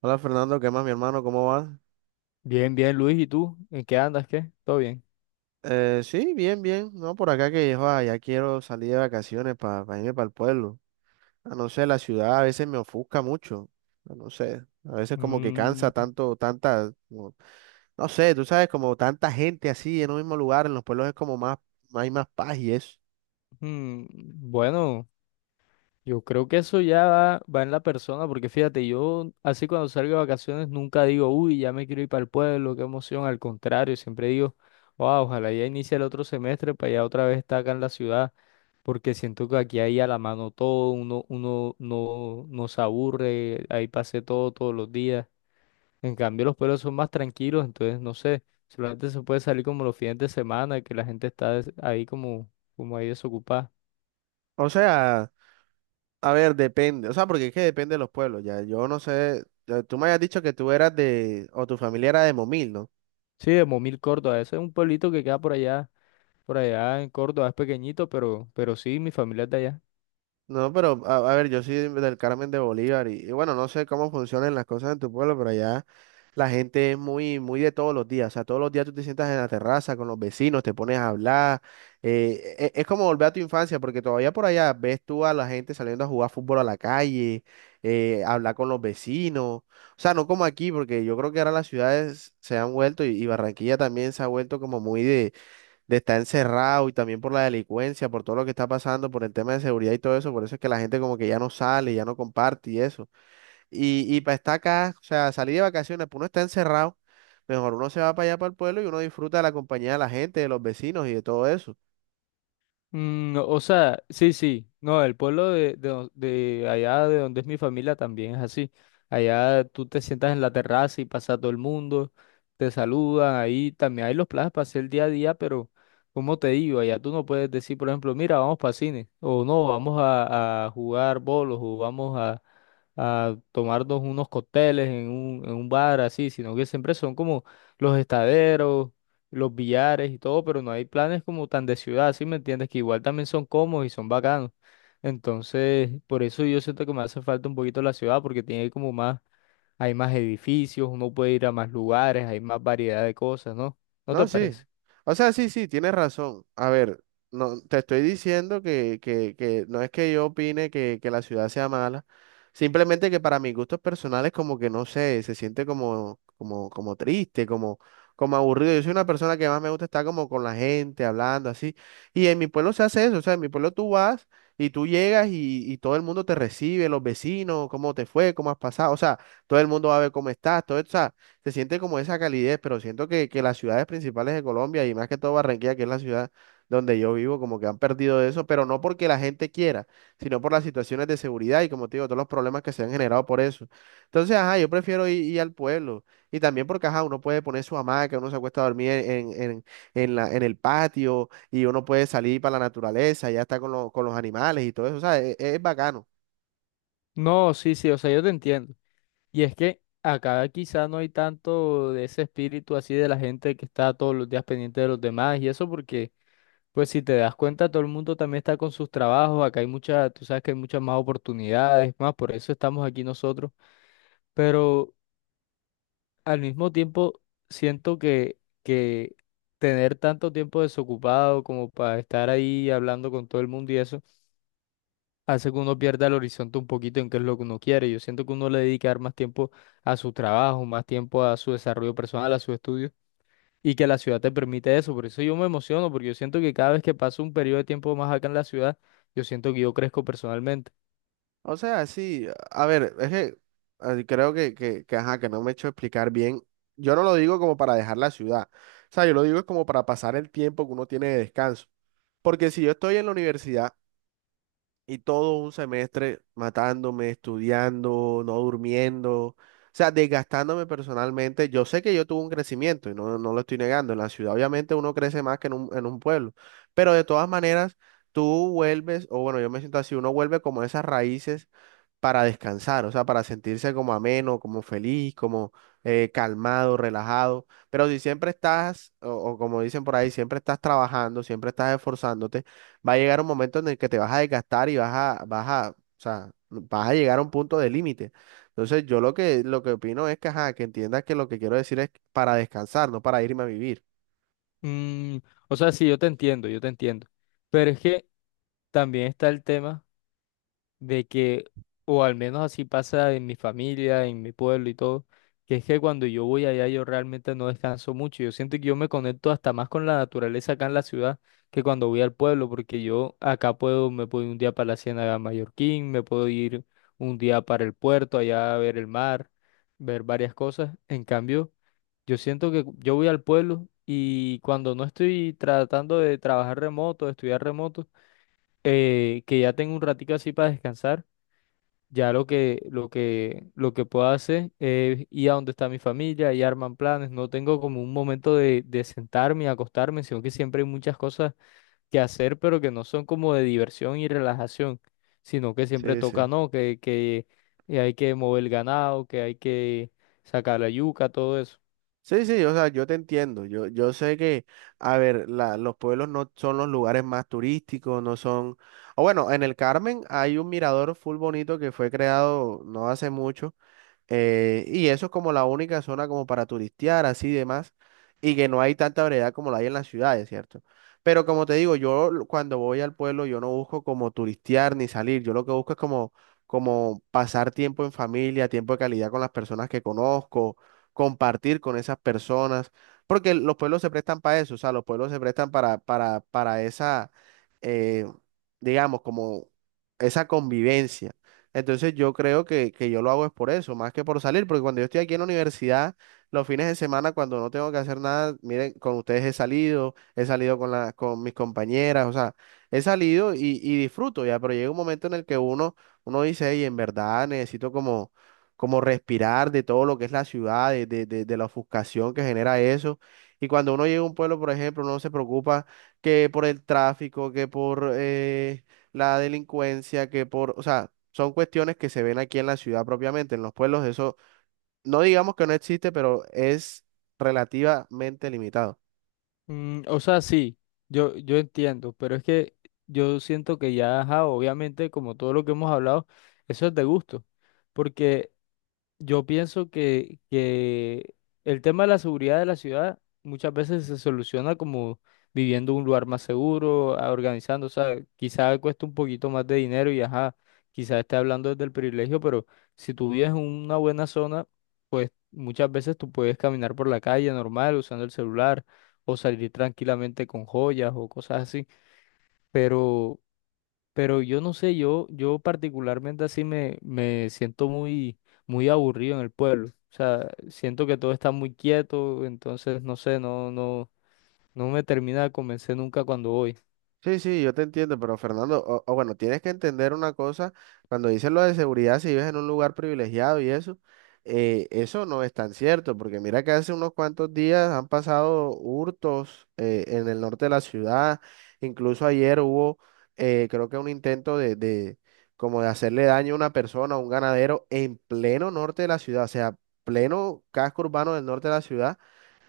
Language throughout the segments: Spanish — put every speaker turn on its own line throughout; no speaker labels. Hola Fernando, ¿qué más, mi hermano? ¿Cómo vas?
Bien, bien, Luis, ¿y tú? ¿En qué andas? ¿Qué? ¿Todo bien?
Sí, bien. No, por acá que joa, ya quiero salir de vacaciones para irme para el pueblo. No sé, la ciudad a veces me ofusca mucho. No sé, a veces como que cansa
Mm.
tanto, no sé, tú sabes, como tanta gente así en un mismo lugar, en los pueblos es como más, hay más paz y eso.
Mm. Bueno, yo creo que eso ya va en la persona, porque fíjate, yo así cuando salgo de vacaciones nunca digo: uy, ya me quiero ir para el pueblo, qué emoción. Al contrario, siempre digo: wow, ojalá ya inicie el otro semestre para ya otra vez estar acá en la ciudad, porque siento que aquí hay a la mano todo. Uno no se aburre, ahí pasé todos los días. En cambio, los pueblos son más tranquilos, entonces no sé, solamente se puede salir como los fines de semana, que la gente está ahí como, ahí desocupada.
O sea, a ver, depende, o sea, porque es que depende de los pueblos, ya. Yo no sé, ya, tú me habías dicho que tú eras de, o tu familia era de Momil, ¿no?
Sí, de Momil, Córdoba, ese es un pueblito que queda por allá en Córdoba, es pequeñito, pero sí, mi familia es de allá.
No, pero a ver, yo soy del Carmen de Bolívar y bueno, no sé cómo funcionan las cosas en tu pueblo, pero allá la gente es muy, muy de todos los días. O sea, todos los días tú te sientas en la terraza con los vecinos, te pones a hablar. Es como volver a tu infancia, porque todavía por allá ves tú a la gente saliendo a jugar fútbol a la calle, hablar con los vecinos. O sea, no como aquí, porque yo creo que ahora las ciudades se han vuelto y Barranquilla también se ha vuelto como muy de estar encerrado y también por la delincuencia, por todo lo que está pasando, por el tema de seguridad y todo eso, por eso es que la gente como que ya no sale, ya no comparte y eso. Y para estar acá, o sea, salir de vacaciones, pues uno está encerrado, mejor uno se va para allá para el pueblo y uno disfruta de la compañía de la gente, de los vecinos y de todo eso.
Mm, o sea, sí, sí, no, el pueblo de allá de donde es mi familia también es así. Allá tú te sientas en la terraza y pasa todo el mundo, te saludan, ahí también hay los planes para hacer día a día, pero como te digo, allá tú no puedes decir, por ejemplo: mira, vamos para cine, o no, vamos a jugar bolos, o vamos a tomarnos unos cócteles en un bar así, sino que siempre son como los estaderos, los billares y todo, pero no hay planes como tan de ciudad. ¿Sí me entiendes? Que igual también son cómodos y son bacanos. Entonces, por eso yo siento que me hace falta un poquito la ciudad, porque tiene como más, hay más edificios, uno puede ir a más lugares, hay más variedad de cosas, ¿no? ¿No te
No, sí.
parece?
O sea, sí, sí, tienes razón. A ver, no, te estoy diciendo que no es que yo opine que la ciudad sea mala, simplemente que para mis gustos personales como que no sé, se siente como triste, como, como aburrido. Yo soy una persona que más me gusta estar como con la gente, hablando así. Y en mi pueblo se hace eso, o sea, en mi pueblo tú vas y tú llegas y todo el mundo te recibe, los vecinos, cómo te fue, cómo has pasado, o sea, todo el mundo va a ver cómo estás, todo eso se siente como esa calidez, pero siento que las ciudades principales de Colombia y más que todo Barranquilla, que es la ciudad donde yo vivo, como que han perdido eso, pero no porque la gente quiera, sino por las situaciones de seguridad y como te digo, todos los problemas que se han generado por eso. Entonces, ajá, yo prefiero ir al pueblo y también porque, ajá, uno puede poner su hamaca, uno se acuesta a dormir en la, en el patio y uno puede salir para la naturaleza, ya está con, con los animales y todo eso, o sea, es bacano.
No, sí, sí, o sea, yo te entiendo. Y es que acá quizá no hay tanto de ese espíritu así de la gente que está todos los días pendiente de los demás y eso, porque, pues si te das cuenta, todo el mundo también está con sus trabajos. Acá hay muchas, tú sabes que hay muchas más oportunidades, más, por eso estamos aquí nosotros, pero al mismo tiempo siento que tener tanto tiempo desocupado como para estar ahí hablando con todo el mundo y eso, hace que uno pierda el horizonte un poquito en qué es lo que uno quiere. Yo siento que uno le dedicar más tiempo a su trabajo, más tiempo a su desarrollo personal, a sus estudios, y que la ciudad te permite eso. Por eso yo me emociono, porque yo siento que cada vez que paso un periodo de tiempo más acá en la ciudad, yo siento que yo crezco personalmente.
O sea, sí, a ver, es que creo ajá, que no me he hecho explicar bien. Yo no lo digo como para dejar la ciudad. O sea, yo lo digo es como para pasar el tiempo que uno tiene de descanso. Porque si yo estoy en la universidad y todo un semestre matándome, estudiando, no durmiendo, o sea, desgastándome personalmente, yo sé que yo tuve un crecimiento y no, no lo estoy negando. En la ciudad obviamente uno crece más que en en un pueblo. Pero de todas maneras, tú vuelves, o bueno, yo me siento así, uno vuelve como a esas raíces para descansar, o sea, para sentirse como ameno, como feliz, como calmado, relajado. Pero si siempre estás, o como dicen por ahí, siempre estás trabajando, siempre estás esforzándote, va a llegar un momento en el que te vas a desgastar y o sea, vas a llegar a un punto de límite. Entonces, yo lo que opino es que, ajá, que entiendas que lo que quiero decir es para descansar, no para irme a vivir.
Mm, o sea, sí, yo te entiendo, yo te entiendo. Pero es que también está el tema de que, o al menos así pasa en mi familia, en mi pueblo y todo, que es que cuando yo voy allá yo realmente no descanso mucho. Yo siento que yo me conecto hasta más con la naturaleza acá en la ciudad que cuando voy al pueblo, porque yo acá puedo, me puedo ir un día para la Ciénaga Mallorquín, me puedo ir un día para el puerto, allá a ver el mar, ver varias cosas. En cambio, yo siento que yo voy al pueblo y cuando no estoy tratando de trabajar remoto, de estudiar remoto, que ya tengo un ratico así para descansar, ya lo que puedo hacer es ir a donde está mi familia y arman planes. No tengo como un momento de sentarme y acostarme, sino que siempre hay muchas cosas que hacer, pero que no son como de diversión y relajación, sino que siempre
Sí,
toca,
sí.
¿no? Que hay que mover el ganado, que hay que sacar la yuca, todo eso.
Sí, sí, o sea, yo te entiendo. Yo sé a ver, los pueblos no son los lugares más turísticos, no son. O bueno, en el Carmen hay un mirador full bonito que fue creado no hace mucho. Y eso es como la única zona como para turistear, así y demás, y que no hay tanta variedad como la hay en las ciudades, ¿cierto? Pero como te digo, cuando voy al pueblo, yo no busco como turistear ni salir, yo lo que busco es como pasar tiempo en familia, tiempo de calidad con las personas que conozco, compartir con esas personas, porque los pueblos se prestan para eso, o sea, los pueblos se prestan para esa, eh, digamos, como esa convivencia. Entonces yo creo que yo lo hago es por eso, más que por salir, porque cuando yo estoy aquí en la universidad, los fines de semana, cuando no tengo que hacer nada, miren, con ustedes he salido con con mis compañeras, o sea, he salido y disfruto ya, pero llega un momento en el que uno dice, y en verdad necesito como, como respirar de todo lo que es la ciudad, de la ofuscación que genera eso. Y cuando uno llega a un pueblo, por ejemplo, uno se preocupa que por el tráfico, que por... la delincuencia, que por, o sea, son cuestiones que se ven aquí en la ciudad propiamente, en los pueblos, eso no digamos que no existe, pero es relativamente limitado.
Mm, o sea, sí, yo entiendo, pero es que yo siento que ya, ajá, obviamente, como todo lo que hemos hablado, eso es de gusto. Porque yo pienso que el tema de la seguridad de la ciudad muchas veces se soluciona como viviendo en un lugar más seguro, organizando, o sea, quizá cuesta un poquito más de dinero y ajá, quizá esté hablando desde el privilegio, pero si tú vives en una buena zona, pues muchas veces tú puedes caminar por la calle normal usando el celular o salir tranquilamente con joyas o cosas así, pero yo no sé, yo particularmente así me siento muy, muy aburrido en el pueblo. O sea, siento que todo está muy quieto, entonces no sé, no, no me termina de convencer nunca cuando voy.
Sí, sí, yo te entiendo, pero Fernando, o bueno, tienes que entender una cosa, cuando dicen lo de seguridad, si vives en un lugar privilegiado y eso, eso no es tan cierto, porque mira que hace unos cuantos días han pasado hurtos en el norte de la ciudad, incluso ayer hubo, creo que un intento de como de hacerle daño a una persona, a un ganadero, en pleno norte de la ciudad, o sea, pleno casco urbano del norte de la ciudad.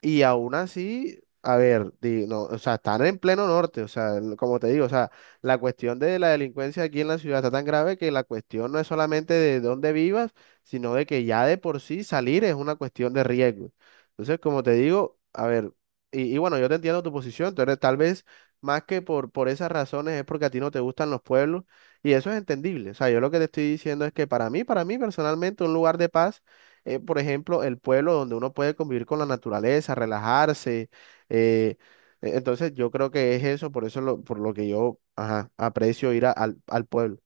Y aún así, a ver, no, o sea, están en pleno norte, o sea, como te digo, o sea, la cuestión de la delincuencia aquí en la ciudad está tan grave que la cuestión no es solamente de dónde vivas, sino de que ya de por sí salir es una cuestión de riesgo. Entonces, como te digo, a ver, y bueno, yo te entiendo tu posición, tú eres tal vez más que por esas razones es porque a ti no te gustan los pueblos, y eso es entendible. O sea, yo lo que te estoy diciendo es que para mí personalmente, un lugar de paz por ejemplo, el pueblo donde uno puede convivir con la naturaleza, relajarse. eh, entonces, yo creo que es eso, por eso por lo que yo ajá, aprecio al pueblo.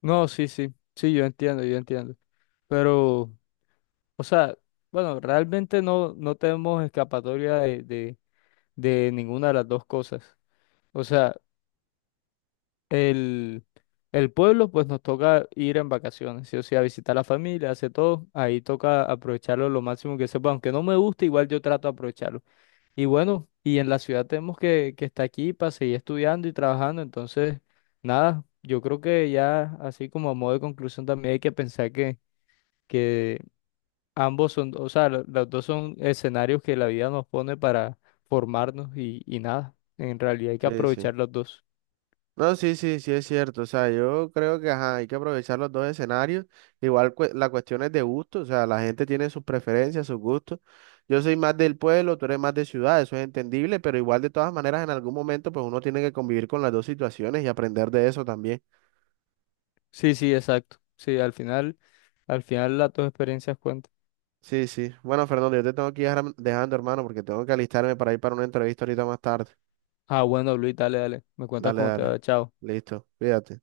No, sí, sí, sí, yo entiendo, yo entiendo. Pero, o sea, bueno, realmente no tenemos escapatoria de, de ninguna de las dos cosas. O sea, el, el pueblo, pues nos toca ir en vacaciones, sí o sí, a visitar a la familia, hace todo. Ahí toca aprovecharlo lo máximo que se pueda. Aunque no me guste, igual yo trato de aprovecharlo. Y bueno, y en la ciudad tenemos que estar aquí para seguir estudiando y trabajando. Entonces, nada, yo creo que ya, así como a modo de conclusión, también hay que pensar que ambos son, o sea, los dos son escenarios que la vida nos pone para formarnos, y nada. En realidad hay que
Sí, sí.
aprovechar los dos.
No, sí, sí, sí es cierto. O sea, yo creo que ajá, hay que aprovechar los dos escenarios. Igual la cuestión es de gusto, o sea, la gente tiene sus preferencias, sus gustos. Yo soy más del pueblo, tú eres más de ciudad, eso es entendible, pero igual de todas maneras en algún momento pues uno tiene que convivir con las dos situaciones y aprender de eso también.
Sí, sí, exacto. Sí, al final. Al final las dos experiencias cuentan.
Sí, sí. Bueno, Fernando, yo te tengo que ir ahora dejando, hermano, porque tengo que alistarme para ir para una entrevista ahorita más tarde.
Ah, bueno, Luis, dale, dale. Me cuentas
Dale,
cómo te
dale.
va. Chao.
Listo. Cuídate.